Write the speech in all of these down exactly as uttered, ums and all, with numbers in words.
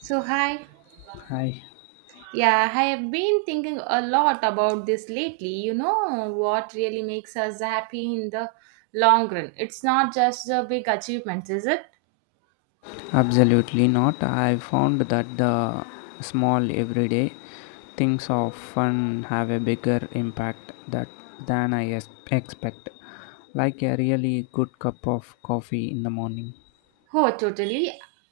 So, hi. Hi. Yeah, I have been thinking a lot about this lately. You know what really makes us happy in the long run? It's not just the big achievements, is it? Absolutely not. I found that the small everyday things often have a bigger impact that than I es- expect, like a really good cup of coffee in the morning. Oh, totally.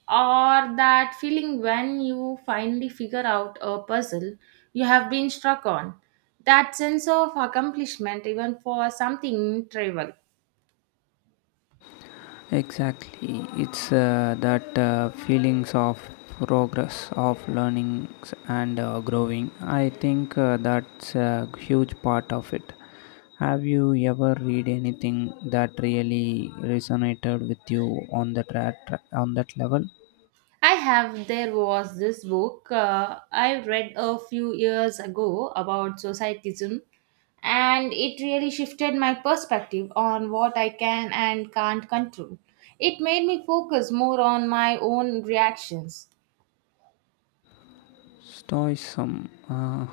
Or that feeling when you finally figure out a puzzle you have been struck on. That sense of accomplishment, even for something trivial. Exactly. It's uh, that uh, feelings of progress, of learnings, and uh, growing. I think uh, that's a huge part of it. Have you ever read anything that really resonated with you on that ra- tra- on that level? I have. There was this book uh, I read a few years ago about societism, and it really shifted my perspective on what I can and can't control. It made me focus more on my own reactions. Stoicism. Uh,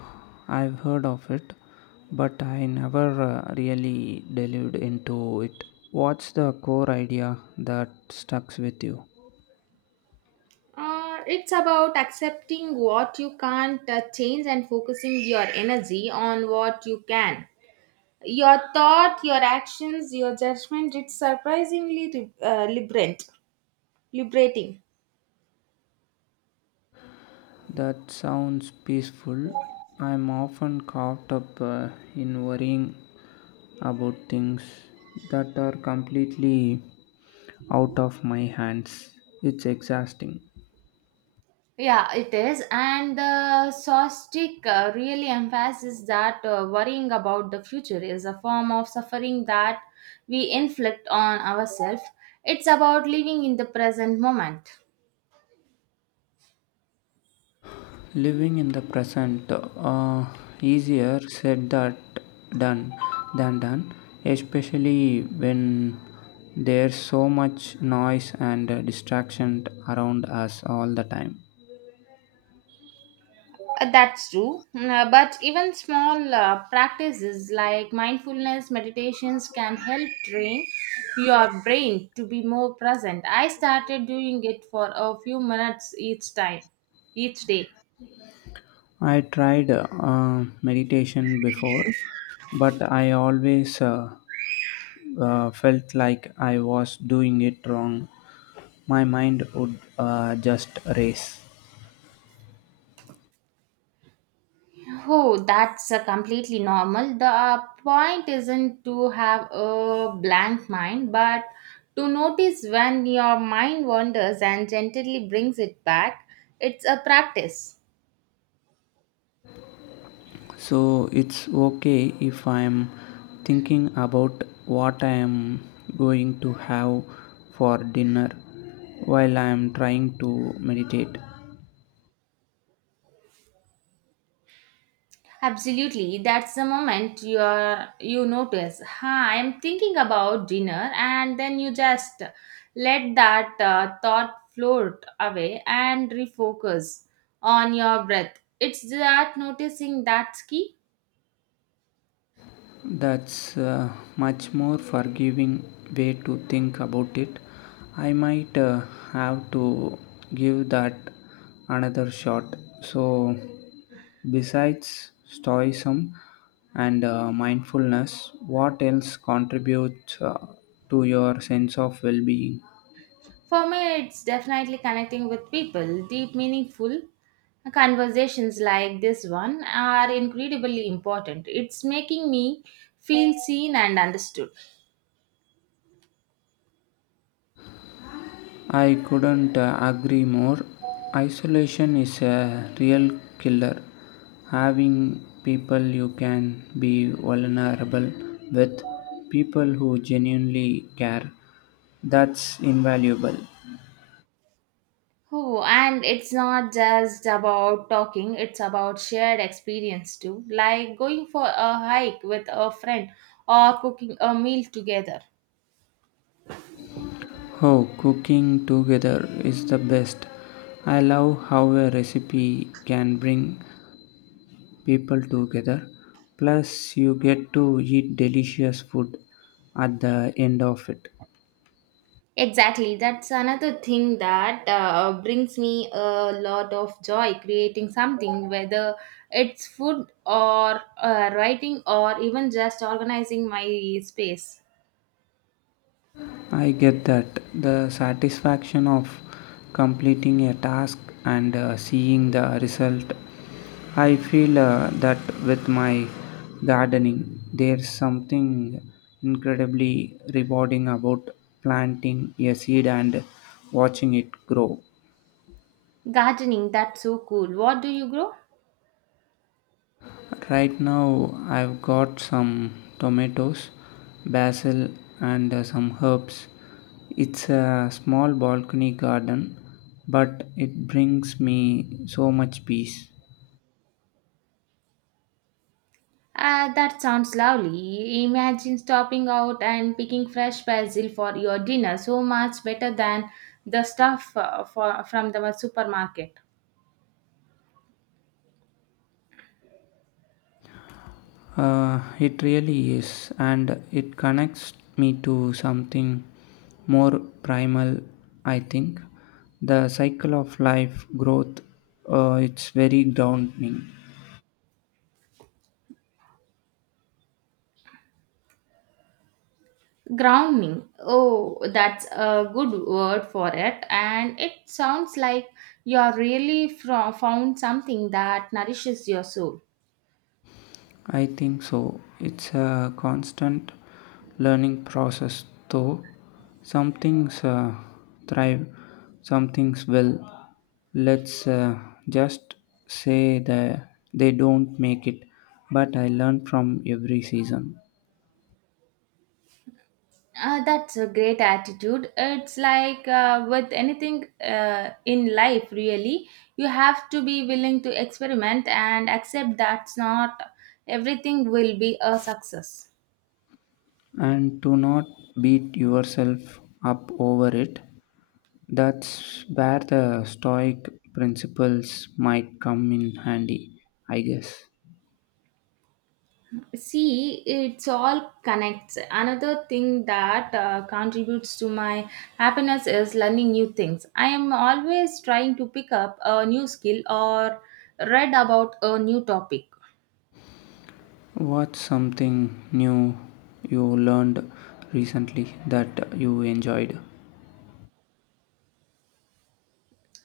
I've heard of it, but I never uh, really delved into it. What's the core idea that stucks with you? Uh, it's about accepting what you can't uh, change and focusing your energy on what you can. Your thought, your actions, your judgment, it's surprisingly re- uh, liberant, liberating. That sounds peaceful. I'm often caught up uh, in worrying about things that are completely out of my hands. It's exhausting. Yeah, it is. And the Sostic uh, really emphasizes that uh, worrying about the future is a form of suffering that we inflict on ourselves. It's about living in the present moment. Living in the present, uh, easier said that done than done, especially when there's so much noise and uh, distraction around us all the time. Uh, That's true. Mm, uh, But even small uh, practices like mindfulness meditations can help train your brain to be more present. I started doing it for a few minutes each time, each day. I tried uh, meditation before, but I always uh, uh, felt like I was doing it wrong. My mind would uh, just race. Oh, that's uh, completely normal. The uh, point isn't to have a blank mind, but to notice when your mind wanders and gently brings it back. It's a practice. So it's okay if I'm thinking about what I am going to have for dinner while I am trying to meditate. Absolutely. That's the moment you are, you notice, huh, I'm thinking about dinner, and then you just let that uh, thought float away and refocus on your breath. It's that noticing that's key. that's uh, much more forgiving way to think about it. I might uh, have to give that another shot. So besides stoicism and uh, mindfulness, what else contributes uh, to your sense of well-being? For me, it's definitely connecting with people. Deep, meaningful conversations like this one are incredibly important. It's making me feel seen and understood. I couldn't uh, agree more. Isolation is a real killer. Having people you can be vulnerable with, people who genuinely care, that's invaluable. Oh, and it's not just about talking, it's about shared experience too, like going for a hike with a friend or cooking a meal together. Oh, cooking together is the best. I love how a recipe can bring people together. Plus, you get to eat delicious food at the end of it. Exactly. That's another thing that uh, brings me a lot of joy creating something, whether it's food or uh, writing or even just organizing my space. I get that. The satisfaction of completing a task and uh, seeing the result. I feel uh, that with my gardening, there's something incredibly rewarding about planting a seed and watching it grow. Gardening, that's so cool. What do you grow? Right now, I've got some tomatoes, basil, and uh, some herbs. It's a small balcony garden, but it brings me so much peace. Uh, that sounds lovely. Imagine stopping out and picking fresh basil for your dinner. So much better than the stuff uh, for, from the supermarket. Uh, it really is, and it connects me to something more primal, I think. The cycle of life, growth, uh, it's very grounding. Grounding. Oh, that's a good word for it. And it sounds like you're really fro- found something that nourishes your soul. I think so. It's a constant learning process, though. Some things uh, thrive, some things will. Let's uh, just say that they don't make it, but I learn from every season. Uh, that's a great attitude. It's like uh, with anything uh, in life, really, you have to be willing to experiment and accept that's not everything will be a success. And to not beat yourself up over it, that's where the Stoic principles might come in handy, I guess. See, it's all connects. Another thing that uh, contributes to my happiness is learning new things. I am always trying to pick up a new skill or read about a new topic. What's something new you learned recently that you enjoyed?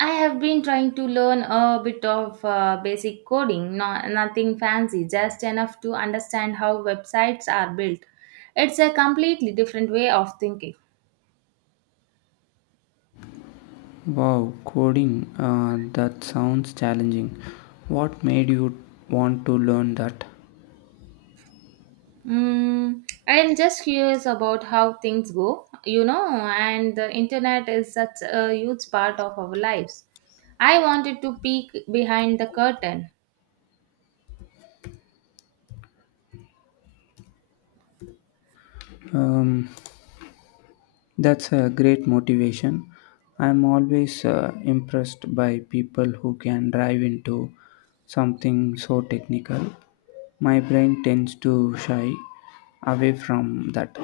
I have been trying to learn a bit of uh, basic coding, no, nothing fancy, just enough to understand how websites are built. It's a completely different way of thinking. Wow, coding, uh, that sounds challenging. What made you want to learn that? Mm, I am just curious about how things go, you know, and the internet is such a huge part of our lives. I wanted to peek behind the curtain. Um, that's a great motivation. I'm always uh, impressed by people who can dive into something so technical. My brain tends to shy away from that.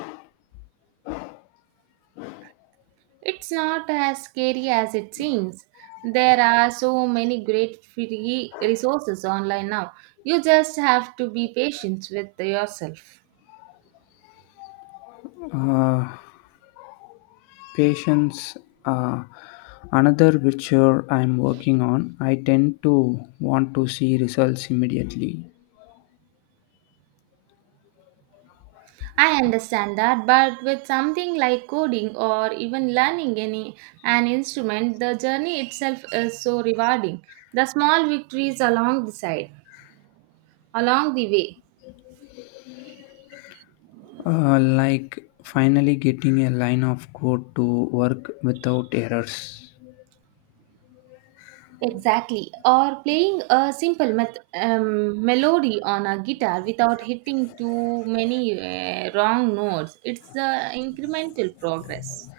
It's not as scary as it seems. There are so many great free resources online now. You just have to be patient with yourself. Uh, Patience, uh, another virtue I'm working on. I tend to want to see results immediately, I understand that, but with something like coding or even learning any an instrument, the journey itself is so rewarding. The small victories along the side, along the way, uh, like finally getting a line of code to work without errors. exactly. Or playing a simple met- um, melody on a guitar without hitting too many uh, wrong notes. It's the incremental progress.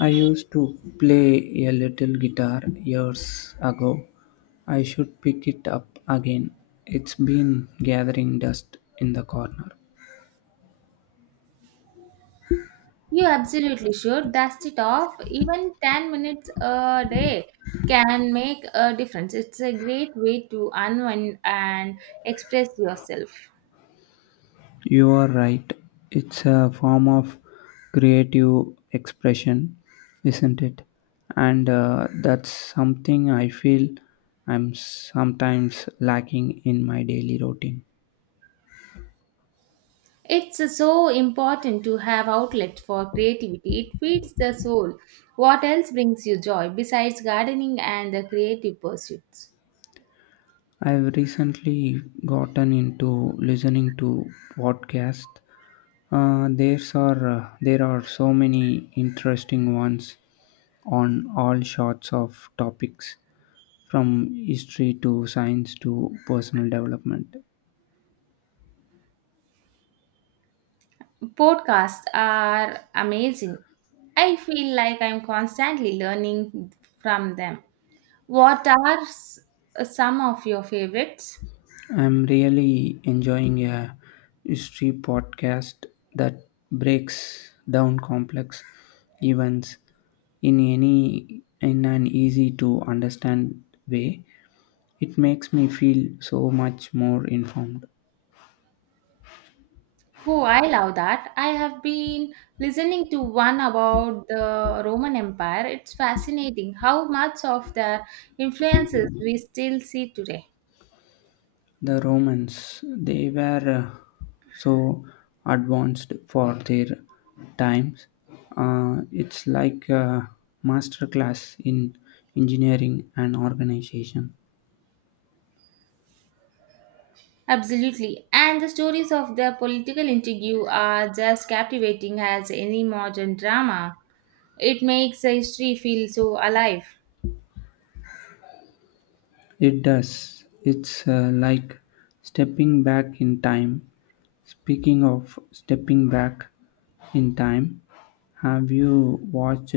I used to play a little guitar years ago. I should pick it up again. It's been gathering dust in the corner. You absolutely should dust it off. Even ten minutes a day can make a difference. It's a great way to unwind and express yourself. You are right. It's a form of creative expression, isn't it? And uh, that's something I feel I'm sometimes lacking in my daily routine. It's uh, so important to have outlet for creativity. It feeds the soul. What else brings you joy besides gardening and the creative pursuits? I've recently gotten into listening to podcasts. Uh, there's are uh, there are so many interesting ones on all sorts of topics, from history to science to personal development. Podcasts are amazing. I feel like I'm constantly learning from them. What are s- some of your favorites? I'm really enjoying a history podcast that breaks down complex events in any in an easy to understand way. It makes me feel so much more informed. Oh, I love that. I have been listening to one about the Roman Empire. It's fascinating how much of their influences we still see today. The Romans, they were uh, so advanced for their times. Uh, it's like a master class in engineering and organization. Absolutely. And the stories of their political intrigue are just captivating as any modern drama. It makes the history feel so alive. It does. It's uh, like stepping back in time. Speaking of stepping back in time, have you watched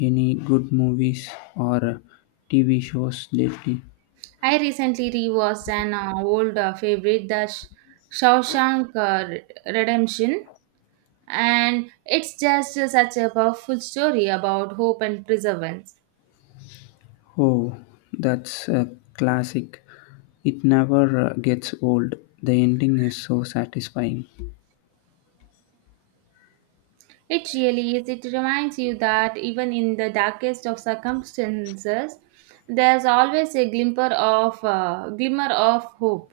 any good movies or T V shows lately? I recently rewatched an uh, old uh, favorite, The Sh- Shawshank uh, Redemption, and it's just such a powerful story about hope and perseverance. Oh, that's a classic. It never uh, gets old. The ending is so satisfying. It really is. It reminds you that even in the darkest of circumstances, there's always a glimmer of uh, glimmer of hope.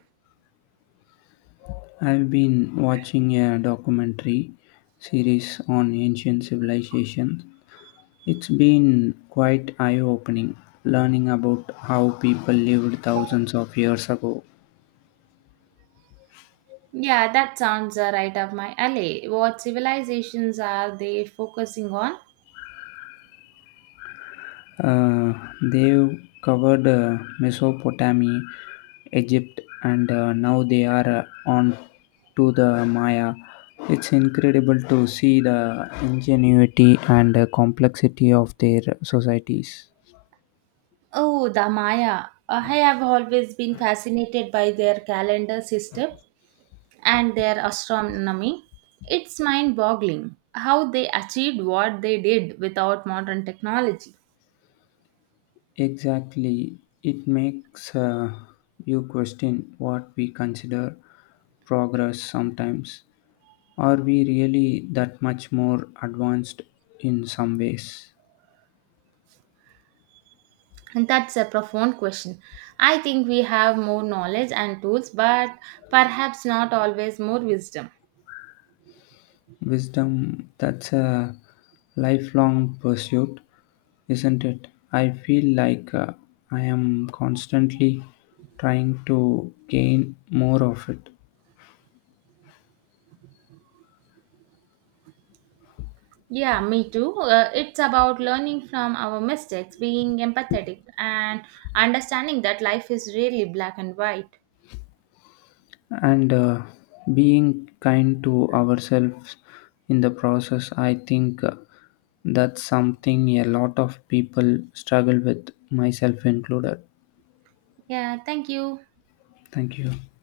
I've been watching a documentary series on ancient civilizations. It's been quite eye-opening learning about how people lived thousands of years ago. Yeah, that sounds uh, right up my alley. What civilizations are they focusing on? Uh, they've covered uh, Mesopotamia, Egypt, and uh, now they are uh, on to the Maya. It's incredible to see the ingenuity and uh, complexity of their societies. Oh, the Maya. Uh, I have always been fascinated by their calendar system and their astronomy. It's mind boggling how they achieved what they did without modern technology. Exactly. It makes uh, you question what we consider progress sometimes. Are we really that much more advanced in some ways? And that's a profound question. I think we have more knowledge and tools, but perhaps not always more wisdom. Wisdom, that's a lifelong pursuit, isn't it? I feel like uh, I am constantly trying to gain more of it, Yeah, me too. Uh, it's about learning from our mistakes, being empathetic, and understanding that life is really black and white. and uh, being kind to ourselves in the process. I think uh, that's something a lot of people struggle with, myself included. Yeah, thank you. Thank you.